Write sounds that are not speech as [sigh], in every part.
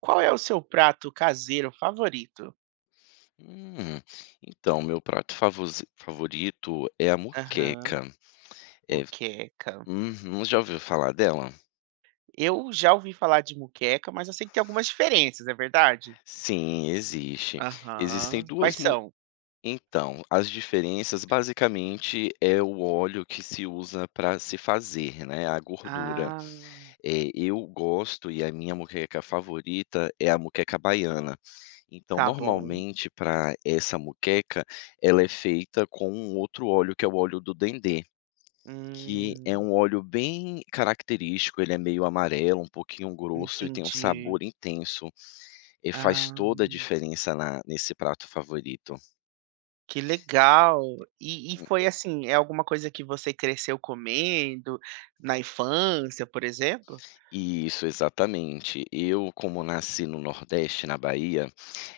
Qual é o seu prato caseiro favorito? Hum, então, meu prato favosi favorito é a Aham, moqueca. É, moqueca. uhum, já ouviu falar dela? Eu já ouvi falar de moqueca, mas eu sei que tem algumas diferenças, é verdade? Sim, existe. Existem Aham. Quais 2 mo são? então, as diferenças basicamente é o óleo que se usa para se fazer, né, a gordura. Ah, Eu gosto e a minha moqueca favorita é a moqueca baiana. Então, tá bom. normalmente para essa moqueca, ela é feita com um outro óleo que é o óleo do dendê. Que é Hum, um óleo bem característico, ele é meio amarelo, um pouquinho grosso e tem um entendi. sabor intenso, e faz Ah, toda a diferença na nesse prato favorito. que legal. E foi assim, é alguma coisa que você cresceu comendo na infância, por exemplo? Isso, exatamente. Eu, como nasci no Nordeste, na Bahia,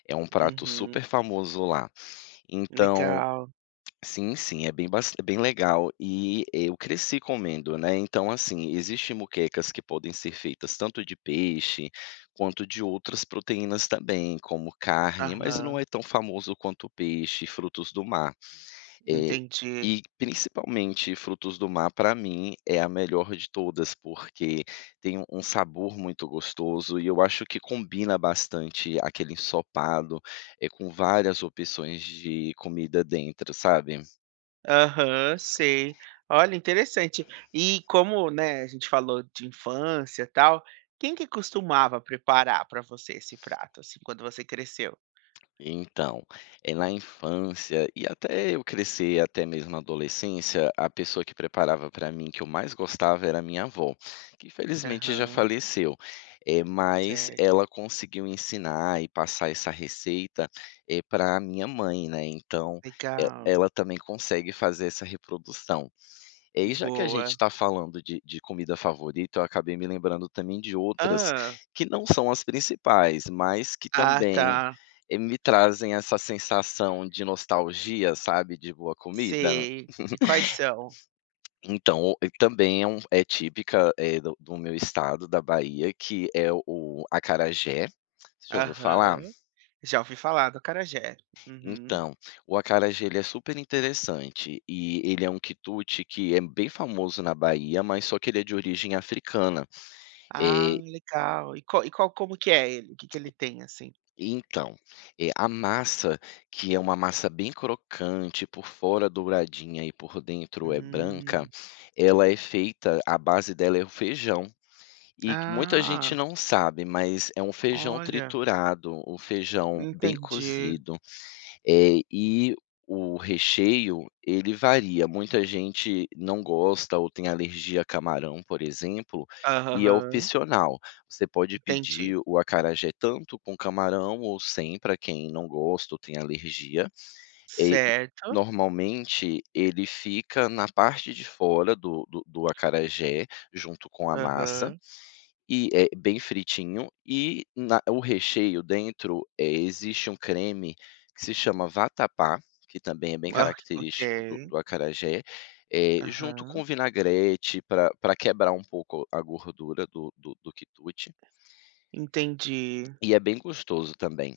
é um prato Uhum, super famoso lá. Então legal. Sim, sim, é bem bas é bem legal e eu cresci comendo, né, então, assim, existem moquecas que podem ser feitas tanto de peixe, quanto de outras proteínas também, como carne, mas não Aham, é tão famoso quanto o peixe e frutos do mar. Eh, entendi. e principalmente frutos do mar para mim é a melhor de todas, porque tem um sabor muito gostoso e eu acho que combina bastante aquele ensopado, com várias opções de comida dentro, sabe? Aham, sei. Olha, interessante. E como, né, a gente falou de infância, e tal, quem que costumava preparar para você esse prato, assim, quando você cresceu? Então, é na infância e até eu crescer, até mesmo na adolescência, a pessoa que preparava para mim, que eu mais gostava, era minha avó, que infelizmente já Aham, faleceu. Mas certo. ela conseguiu ensinar e passar essa receita para minha mãe, né, então, e Legal. ela também consegue fazer essa reprodução. É, e já que a gente Boa. está falando de comida favorita, eu acabei me lembrando também de outras ah que não são as principais, mas que Ah, também, tá. Me trazem essa sensação de nostalgia, sabe, de boa comida. Sei. E quais são? Então, e também é é típica, do meu estado, da Bahia, que é o acarajé. Você já ouviu falar? Aham. Já ouvi falar do acarajé. Uhum. Então, o acarajé ele é super interessante, e ele é um quitute que é bem famoso na Bahia, mas só que ele é de origem africana. Ah, Eh, legal. E qual como que é ele? O que que ele tem, assim? então, a massa, que é uma massa bem crocante, por fora douradinha e por dentro é branca, Hum. ela é feita a base dela é o feijão, e que muita gente Ah, não sabe, mas é um feijão olha, triturado, o feijão bem entendi. cozido. E o recheio, ele varia. Muita gente não gosta ou tem alergia a camarão, por exemplo, e é Aham, opcional. Você pode entendi. pedir o acarajé tanto com camarão ou sem, para quem não gosta ou tem alergia. Eh, Certo. Normalmente, ele fica na parte de fora do acarajé, junto com a massa. Aham. E é bem fritinho e na o recheio dentro, existe um creme que se chama vatapá, que também é bem Ah, ok. característico do acarajé, junto Aham, com vinagrete para pra quebrar um pouco a gordura do quitute, entendi. e é bem gostoso também.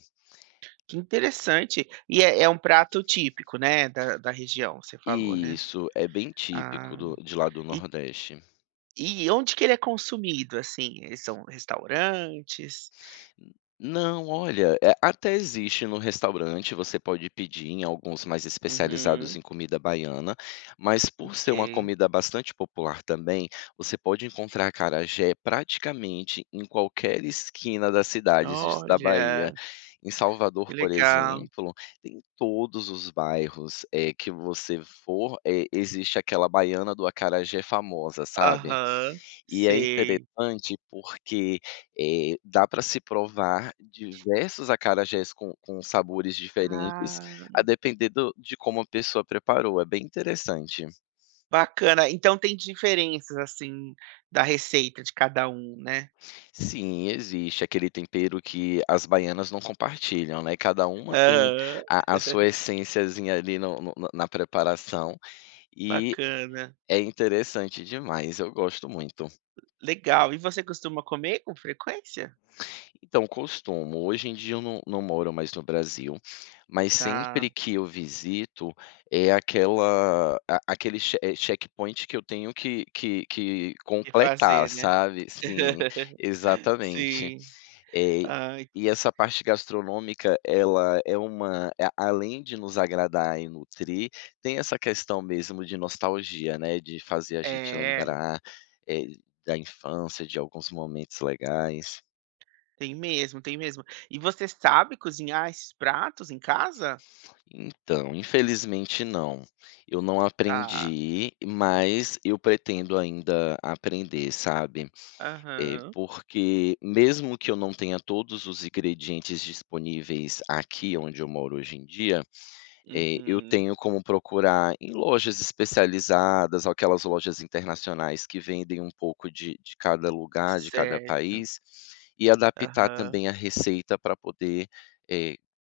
Que interessante. E é é um prato típico, né, da região, você falou, né? Isso, é bem típico Ah, do de lá do e Nordeste. e onde que ele é consumido, assim? Eh, são restaurantes? Não, olha, até existe no restaurante, você pode pedir em alguns mais especializados Uhum, em comida baiana, mas por ser uma ok. comida bastante popular também, você pode encontrar acarajé praticamente em qualquer esquina das cidades de da Bahia. Olha, Em que Salvador, por legal. exemplo, tem todos os bairros, que você for, existe aquela baiana do acarajé famosa, sabe? Aham, E é sei. interessante porque, dá para se provar diversos acarajés com sabores diferentes, Ah, a depender do de como a pessoa preparou, é bem interessante. bacana. Então tem diferenças, assim, da receita de cada um, né? Sim, existe aquele tempero que as baianas não compartilham, né, cada uma tem Aham. a sua [laughs] essênciazinha ali no na preparação, e Bacana. é interessante demais, eu gosto muito. Legal. E você costuma comer com frequência? Então, costumo. Hoje em dia eu não moro mais no Brasil, mas Tá. sempre que eu visito, é aquela a aquele checkpoint que eu tenho que E completar, fazer, né. sabe. Sim, [laughs] exatamente. Sim. Eh, Ai, e essa parte gastronômica, ela é uma a além de nos agradar e nutrir, tem essa questão mesmo de nostalgia, né, de fazer a gente é, lembrar, eh, da infância, de alguns momentos legais. tem mesmo, tem mesmo. E você sabe cozinhar esses pratos em casa? Então, infelizmente não. Eu não Tá. aprendi, mas eu pretendo ainda aprender, sabe. Eh, Aham. porque mesmo que eu não tenha todos os ingredientes disponíveis aqui onde eu moro hoje em dia, eu Uhum. tenho como procurar em lojas especializadas, aquelas lojas internacionais que vendem um pouco de cada lugar, de cada Certo. país, e adaptar Aham. também a receita para poder, eh,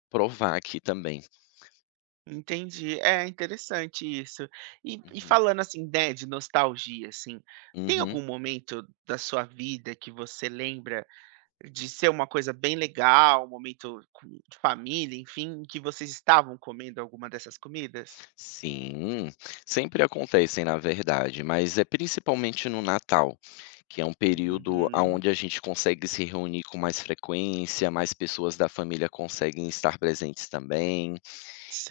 provar aqui também. Entendi. É, interessante isso. E Uhum. falando, assim, né, de nostalgia, assim, tem Uhum. algum momento da sua vida que você lembra de ser uma coisa bem legal, um momento com de família, enfim, em que vocês estavam comendo alguma dessas comidas? Sim, sempre acontecem, na verdade, mas é principalmente no Natal, que é um período Uhum, aonde a gente consegue se reunir com mais frequência, mais pessoas da família conseguem estar presentes também.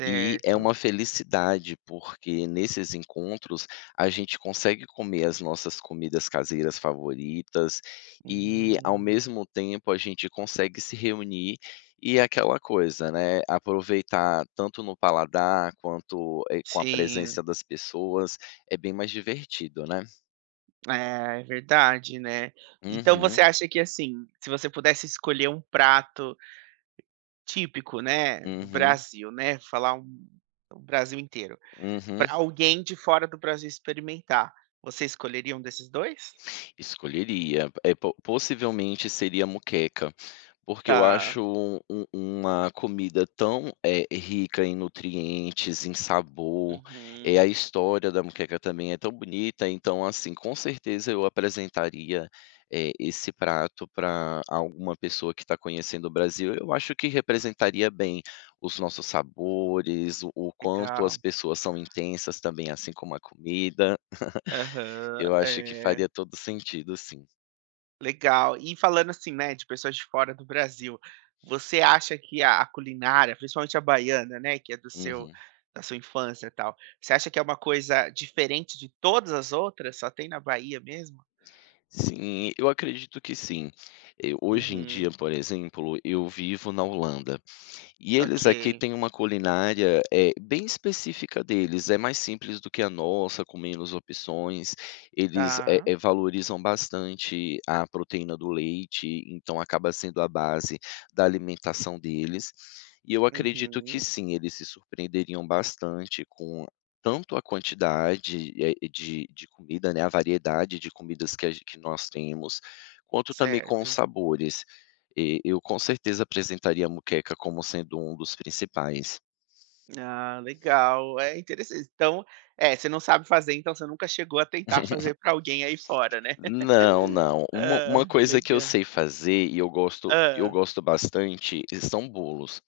E é uma felicidade, porque nesses encontros a gente consegue comer as nossas comidas caseiras favoritas e, ao Hum, mesmo tempo, a gente consegue se reunir e aquela coisa, né, aproveitar tanto no paladar quanto, com a sim, presença das pessoas, é bem mais divertido, né. é, é verdade, né. Então você Uhum, acha que, assim, se você pudesse escolher um prato típico, né, do uhum, Brasil, né, falar um o Brasil inteiro, uhum. para alguém de fora do Brasil experimentar, você escolheria um desses dois? Escolheria, eh, po possivelmente seria moqueca, porque eu Tá. acho uma comida tão, rica em nutrientes, em sabor, Uhum, a história da moqueca também é tão bonita, então, assim, com certeza eu apresentaria, esse prato para alguma pessoa que está conhecendo o Brasil. Eu acho que representaria bem os nossos sabores, o quanto as legal. pessoas são intensas também, assim como a comida. Aham, Eu acho que é. faria todo sentido, sim. Legal. E falando assim, né, de pessoas de fora do Brasil, você acha que a culinária, principalmente a baiana, né, que é do seu Uhum. da sua infância e tal, você acha que é uma coisa diferente de todas as outras? Só tem na Bahia mesmo? Sim, eu acredito que sim. Hoje em Uhum, dia, por exemplo, eu vivo na Holanda. E ok. eles aqui têm uma culinária, bem específica deles, é mais simples do que a nossa, com menos opções. Eles, Tá. Valorizam bastante a proteína do leite, então acaba sendo a base da alimentação deles. E eu acredito que Uhum, sim, eles se surpreenderiam bastante com tanto a quantidade, de comida, né, a variedade de comidas que a gen que nós temos, quanto também com os certo. sabores. E eu com certeza apresentaria a moqueca como sendo um dos principais. Ah, legal. É interessante. Então, é, você não sabe fazer, então você nunca chegou a tentar fazer para alguém aí fora, né? Não, [laughs] não. Uma Hã, coisa que eu legal. sei fazer e eu Hã, gosto bastante são bolos.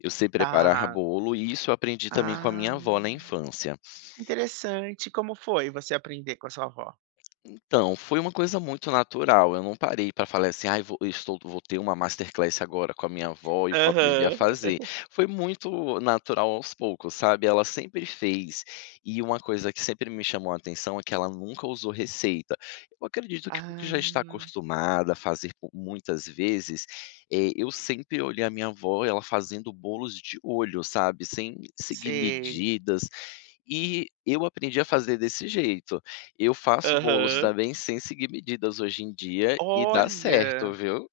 Eu sei preparar tá. bolo e isso eu aprendi também com a minha Ah, avó na infância. interessante. Como foi você aprender com a sua avó? Então, foi uma coisa muito natural, eu não parei para falar assim: "Ai, vou ter uma masterclass agora com a minha avó e vou aprender a Aham. fazer". Foi muito natural aos poucos, sabe, ela sempre fez, e uma coisa que sempre me chamou a atenção é que ela nunca usou receita. Eu acredito que porque Ah, já está acostumada a fazer por muitas vezes, eu sempre olhei a minha avó, ela fazendo bolos de olho, sabe, sem seguir sei. medidas, e eu aprendi a fazer desse jeito. Eu faço bolos Aham. também sem seguir medidas hoje em dia e dá certo, Olha, viu.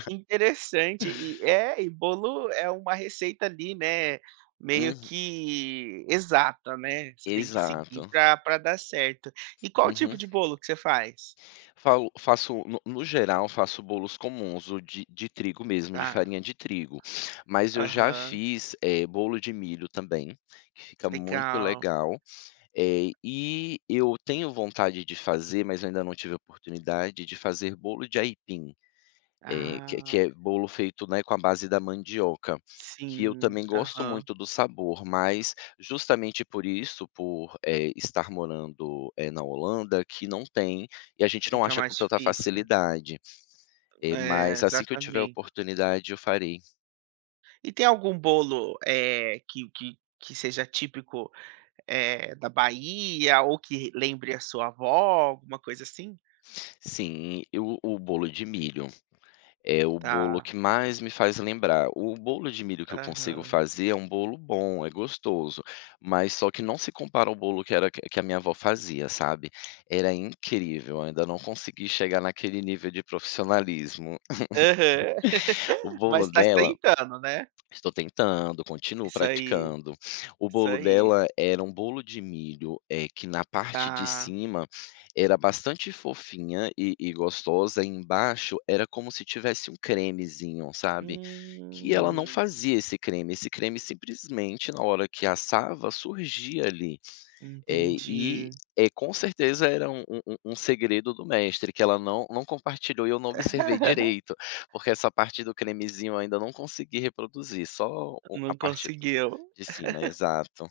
que interessante. E é, e bolo é uma receita ali, né, meio Uhum, que exata, né, você tem que seguir exato. pra dar certo. E qual Uhum. tipo de bolo que você faz? Falo faço no geral, faço bolos comuns, o de trigo mesmo, de Tá, farinha de trigo. Mas eu já aham, fiz, bolo de milho também, que fica muito legal. legal. E eu tenho vontade de fazer, mas eu ainda não tive oportunidade, de fazer bolo de aipim. Que Ah, é bolo feito, né, com a base da mandioca, que eu sim, também gosto aham, muito do sabor, mas justamente por isso, por, estar morando, na Holanda, que não tem, e a gente não fica acha com mais tanta difícil. facilidade. Eh, É, mas assim que eu tiver a exatamente. oportunidade eu farei. E tem algum bolo, eh, que seja típico, eh, da Bahia ou que lembre a sua avó, alguma coisa assim? Sim, e o bolo de milho. É o bolo Tá. que mais me faz lembrar. O bolo de milho que eu consigo Aham. fazer é um bolo bom, é gostoso, mas só que não se compara ao bolo que era que a minha avó fazia, sabe. Era incrível, eu ainda não consegui chegar naquele nível de profissionalismo. Aham. O [laughs] bolo Mas está dela tentando, né. Estou tentando, continuo Isso aí, praticando. O isso bolo aí. dela era um bolo de milho, que na parte de Tá. cima era bastante fofinha e gostosa, e embaixo era como se tivesse um cremezinho, sabe, que ela não Hum, fazia esse creme simplesmente na hora que assava surgia ali. Eh, e, entendi. eh, com certeza era um segredo do mestre que ela não compartilhou e eu não observei [laughs] direito, porque essa parte do cremezinho eu ainda não consegui reproduzir, só o a Não parte do conseguiu. de cima, exato.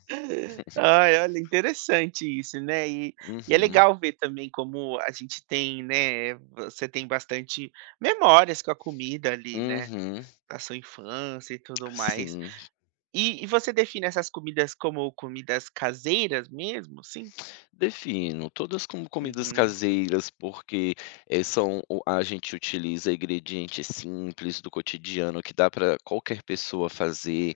Ai, olha, interessante isso, né. E é Uhum, legal ver também como a gente tem, né, você tem bastante memórias com a comida ali, né, uhum, da sua infância e tudo mais. sim. E você define essas comidas como comidas caseiras mesmo, sim. Defino, todas como comidas Uhum. caseiras, porque, eh, são o a gente utiliza ingredientes simples do cotidiano que dá para qualquer pessoa fazer.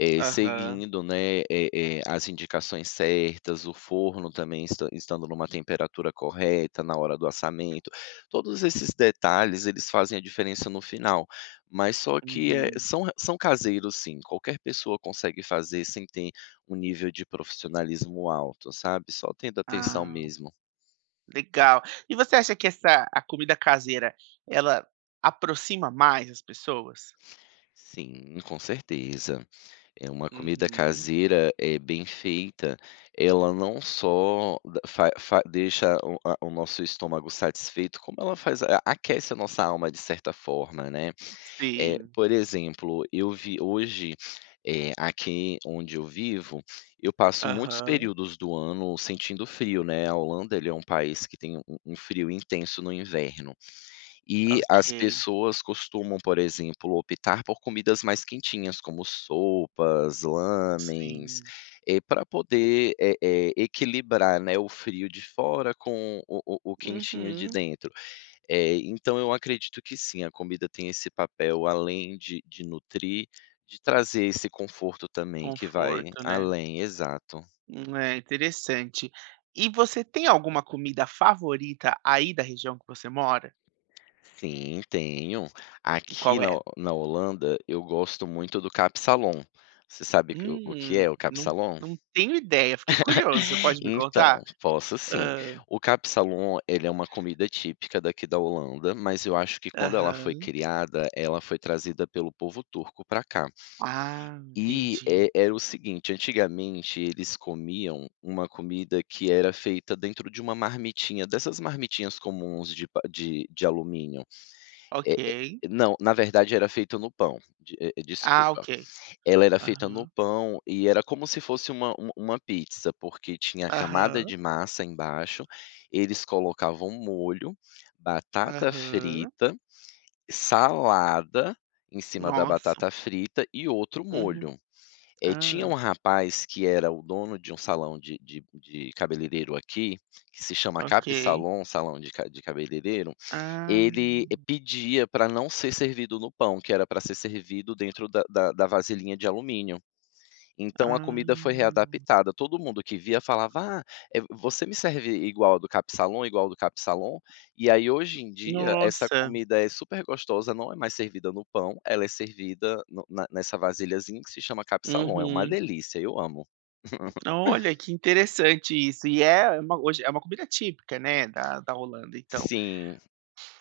Aham. Seguindo, né, as indicações certas, o forno também estando numa temperatura correta na hora do assamento, todos esses detalhes eles fazem a diferença no final, mas só que, Uhum. são são caseiros sim, qualquer pessoa consegue fazer sem ter um nível de profissionalismo alto, sabe, só tendo atenção Ah, mesmo. legal. E você acha que essa a comida caseira, ela aproxima mais as pessoas? Sim, com certeza. É uma comida Uhum. caseira, é bem feita, ela não só da fa fa deixa o nosso estômago satisfeito, como ela faz a aquece a nossa alma de certa forma, né. É, Sim. por exemplo, eu vi hoje, aqui onde eu vivo, eu passo muitos Aham, períodos do ano sentindo frio, né, a Holanda, ele é um país que tem um frio intenso no inverno. E as ok. pessoas costumam, por exemplo, optar por comidas mais quentinhas, como sopas, lamens, Sim. Para poder, equilibrar, né, o frio de fora com o quentinho de Uhum. dentro. Então eu acredito que sim, a comida tem esse papel além de nutrir, de trazer esse conforto também que vai Conforto, né. além, exato. É interessante. E você tem alguma comida favorita aí da região que você mora? Sim, tenho. E Aqui qual é? Na Holanda, eu gosto muito do Capsalon. Você sabe que Hum, é o não Capsalon? não tenho ideia, fiquei curioso, você [laughs] pode me Então, contar? posso sim. Hã. O Capsalon, ele é uma comida típica daqui da Holanda, mas eu acho que quando ela foi Aham. criada, ela foi trazida pelo povo turco para cá. Ah, E, entendi. Era o seguinte, antigamente eles comiam uma comida que era feita dentro de uma marmitinha, dessas marmitinhas comuns de alumínio. É Ok. é não, na verdade era feita no pão, Ah, desculpa. ok. Ela era feita no Aham. pão e era como se fosse uma pizza, porque tinha a camada Aham. de massa embaixo, eles colocavam molho, batata Aham. frita, salada em cima da Nossa. batata frita e outro Uhum. molho. Tinha um Hã. rapaz que era o dono de um salão de cabeleireiro aqui, que se chama Ok. Cap Salon, salão de cabeleireiro, Ah. ele pedia para não ser servido no pão, que era para ser servido dentro da vasilhinha de alumínio. Então a Ah. comida foi readaptada, todo mundo que via falava: "Ah, você me serve igual a do Capsalon, igual a do Capsalon?". E aí hoje em dia essa Nossa. comida é super gostosa, não é mais servida no pão, ela é servida no na nessa vasilhazinha que se chama Capsalon, é uma Uhum. delícia, eu amo. Olha, [laughs] que interessante isso. E é uma hoje é uma comida típica, né, da Holanda, então. Sim,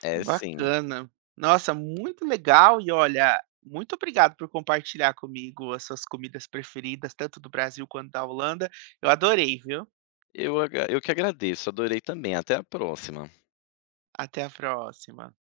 é sim. Bacana. Nossa, muito legal e olha, muito obrigado por compartilhar comigo as suas comidas preferidas, tanto do Brasil quanto da Holanda. Eu adorei, viu. Eu que agradeço, adorei também, até a próxima. Até a próxima.